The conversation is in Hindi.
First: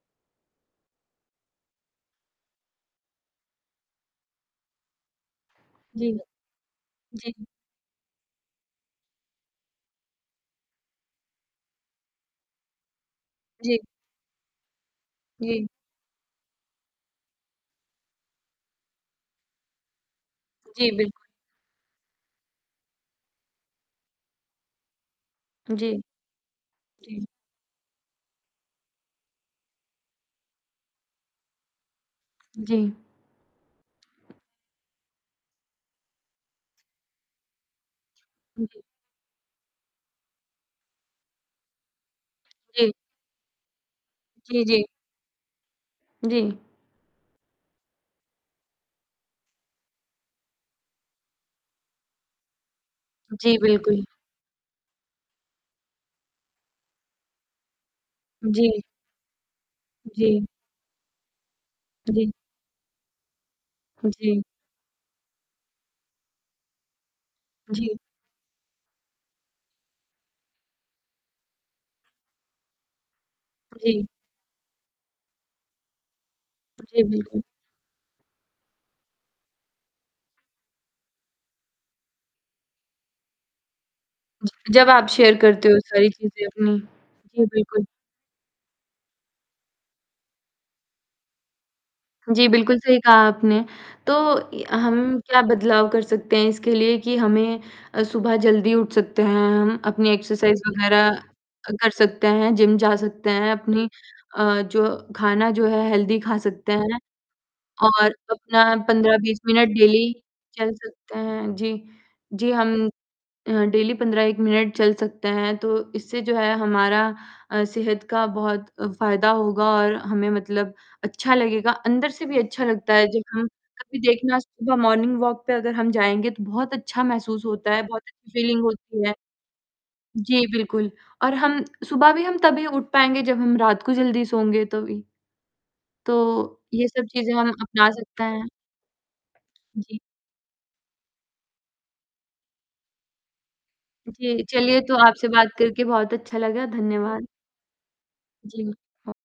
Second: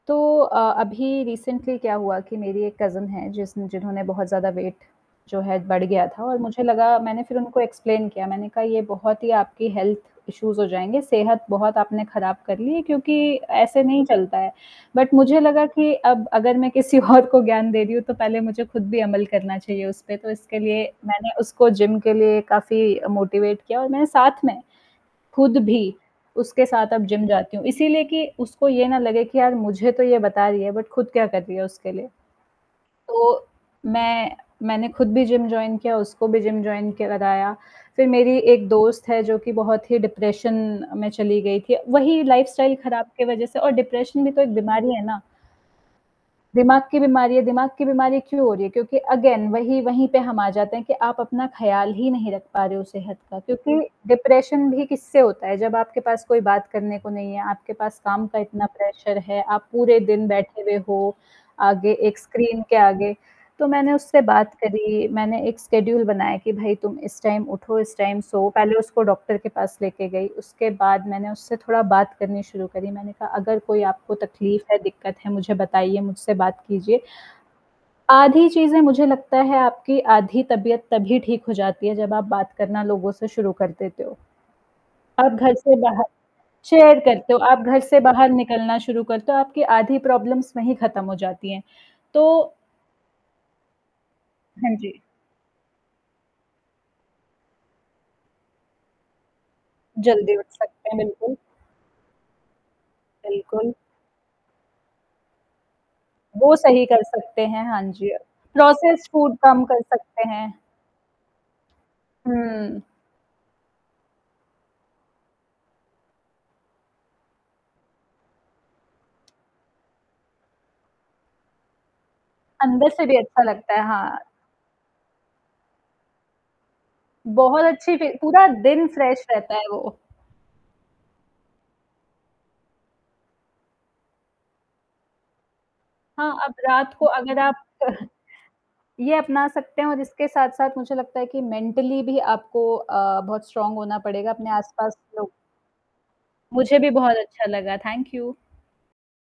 तो अ, अभी रिसेंटली क्या हुआ कि मेरी एक कज़िन है जिसन जिन्होंने बहुत ज़्यादा वेट जो है बढ़ गया जी, हाँ। था और मुझे लगा मैंने जी, फिर हाँ। उनको एक्सप्लेन किया मैंने कहा ये बहुत ही आपकी हेल्थ इश्यूज़ हो जाएँगे सेहत बहुत आपने ख़राब कर ली क्योंकि जी। ऐसे नहीं चलता है। बट मुझे लगा जी। कि, अब अगर मैं किसी और को ज्ञान दे रही हूँ तो पहले मुझे खुद भी अमल करना चाहिए उस पे, तो इसके लिए जी, बिल्कुल। मैंने उसको जिम के लिए काफ़ी अ, मोटिवेट किया और मैंने साथ में, खुद जी। भी उसके साथ अब जी। जिम जाती हूँ इसीलिए कि उसको ये ना लगे कि यार मुझे तो ये बता रही है बट खुद क्या कर रही है उसके लिए। जी। तो मैं मैंने खुद भी जिम जॉइन किया उसको भी जिम जॉइन के लगाया। फिर मेरी हुँ, एक जी। दोस्त है जो कि बहुत ही डिप्रेशन में चली गई थी वही लाइफ़स्टाइल जी। ख़राब के वजह से, और डिप्रेशन भी तो एक जी, जी। बीमारी, है ना? जी। दिमाग की बीमारी, दिमाग की बीमारी क्यों हो रही है? क्योंकि अगेन वहीं, वहीं पे हम आ जाते हैं कि आप अपना ख़राबल ही नहीं रख पा रहे हो सेहत का जी, क्योंकि बिल्कुल। डिप्रेशन भी किससे होता है? जब आपके पास कोई बात करने को नहीं है, आपके पास काम का इतना जी। प्रेशर है, आप पूरे दिन जी। बैठे हुए हो, आगे एक जी। स्क्रीन के आगे, तो मैंने हुँ, उससे जी। बात करी मैंने एक स्केड्यूल बनाया कि भई तुम इस टाइम उठो इस जी। Time so. पहले उसको डॉक्टर के पास लेके गई उसके बाद मैंने उससे थोड़ा बात करनी शुरू करी मैंने कहा अगर उ, कोई जी। आपको तकलीफ़ है दिक्कत है मुझे बताइए मुझसे बात उ, कीजिए। जी, बिल्कुल। आधी चीज़ें मुझे लगता है आपकी आधी तबियत तभी ठीक हो जाती है जब आप बात करना लोगों से शुरू कर देते हो। ज जब आप अब शेयर घर करते से हो बाहर सारी चीज़ें अपनी, शेयर करते हो जी आप घर बिल्कुल। से बाहर निकलना शुरू कर तो आपकी आधी प्रॉब्लम्स वहीं खत्म हो जाती हैं। तो जी, बिल्कुल, सही कहा आपने। तो य हाँ जी। हम क्या बदलाव कर सकते हैं इसके लिए कि हमें अ, सुबह जल्दी उठ सकते हैं, हम अपनी जल्दी हो एक्सरसाइज़ सकता है, वग़ैरह बिल्कुल। अ, कर सकते हैं, जिम जा सकते हैं, बिल्कुल। अपनी अ, जो खाना जो है हेल्थी खा वो सकते सही हैं। कर सकते हैं, हाँ जी। और अ, अपना प्रोसेस्ड पंद्रह फूड बीस कम मिनट कर डेली सकते हैं। चल सकते हैं। जी, जी, हुँ। हम अ, डेली 15-1 मिनट चल सकते हैं, तो इससे जो है हमारा अ, सेहत का बहुत अ, फ़ायदा होगा और हमें मतलब अच्छा लगेगा। अंदर से भी अच्छा अंदर लगता से है भी जब अच्छा हम लगता है। कभी हाँ। देखना है सुबह मॉर्निंग वॉक पे अगर हम जाएँगे तो बहुत अच्छा महसूस बहुत होता है, अच्छी बहुत भी पूरा फ़ीलिंग दिन होती है। फ़्रेश रहता है वो। जी बिल्कुल, और हम सुबह भी हम तभी उठ पाएँगे जब हम रात को जल्दी सोंगे तभी। तो हाँ, अब ये रात को सब चीज़ें अगर हम आप अपना सकते हैं। ये अपना सकते उ, हैं और जी। इसके साथ-साथ मुझे लगता है कि मेंटली भी आपको अ, बहुत स्ट्रॉन्ग होना पड़ेगा जी, अपने चलिए तो आस-पास आपसे लोग बात करके बहुत अच्छा लगा, मुझे भी बहुत धन्यवाद। अच्छा लगा, थैंक यू। जी, हाँ।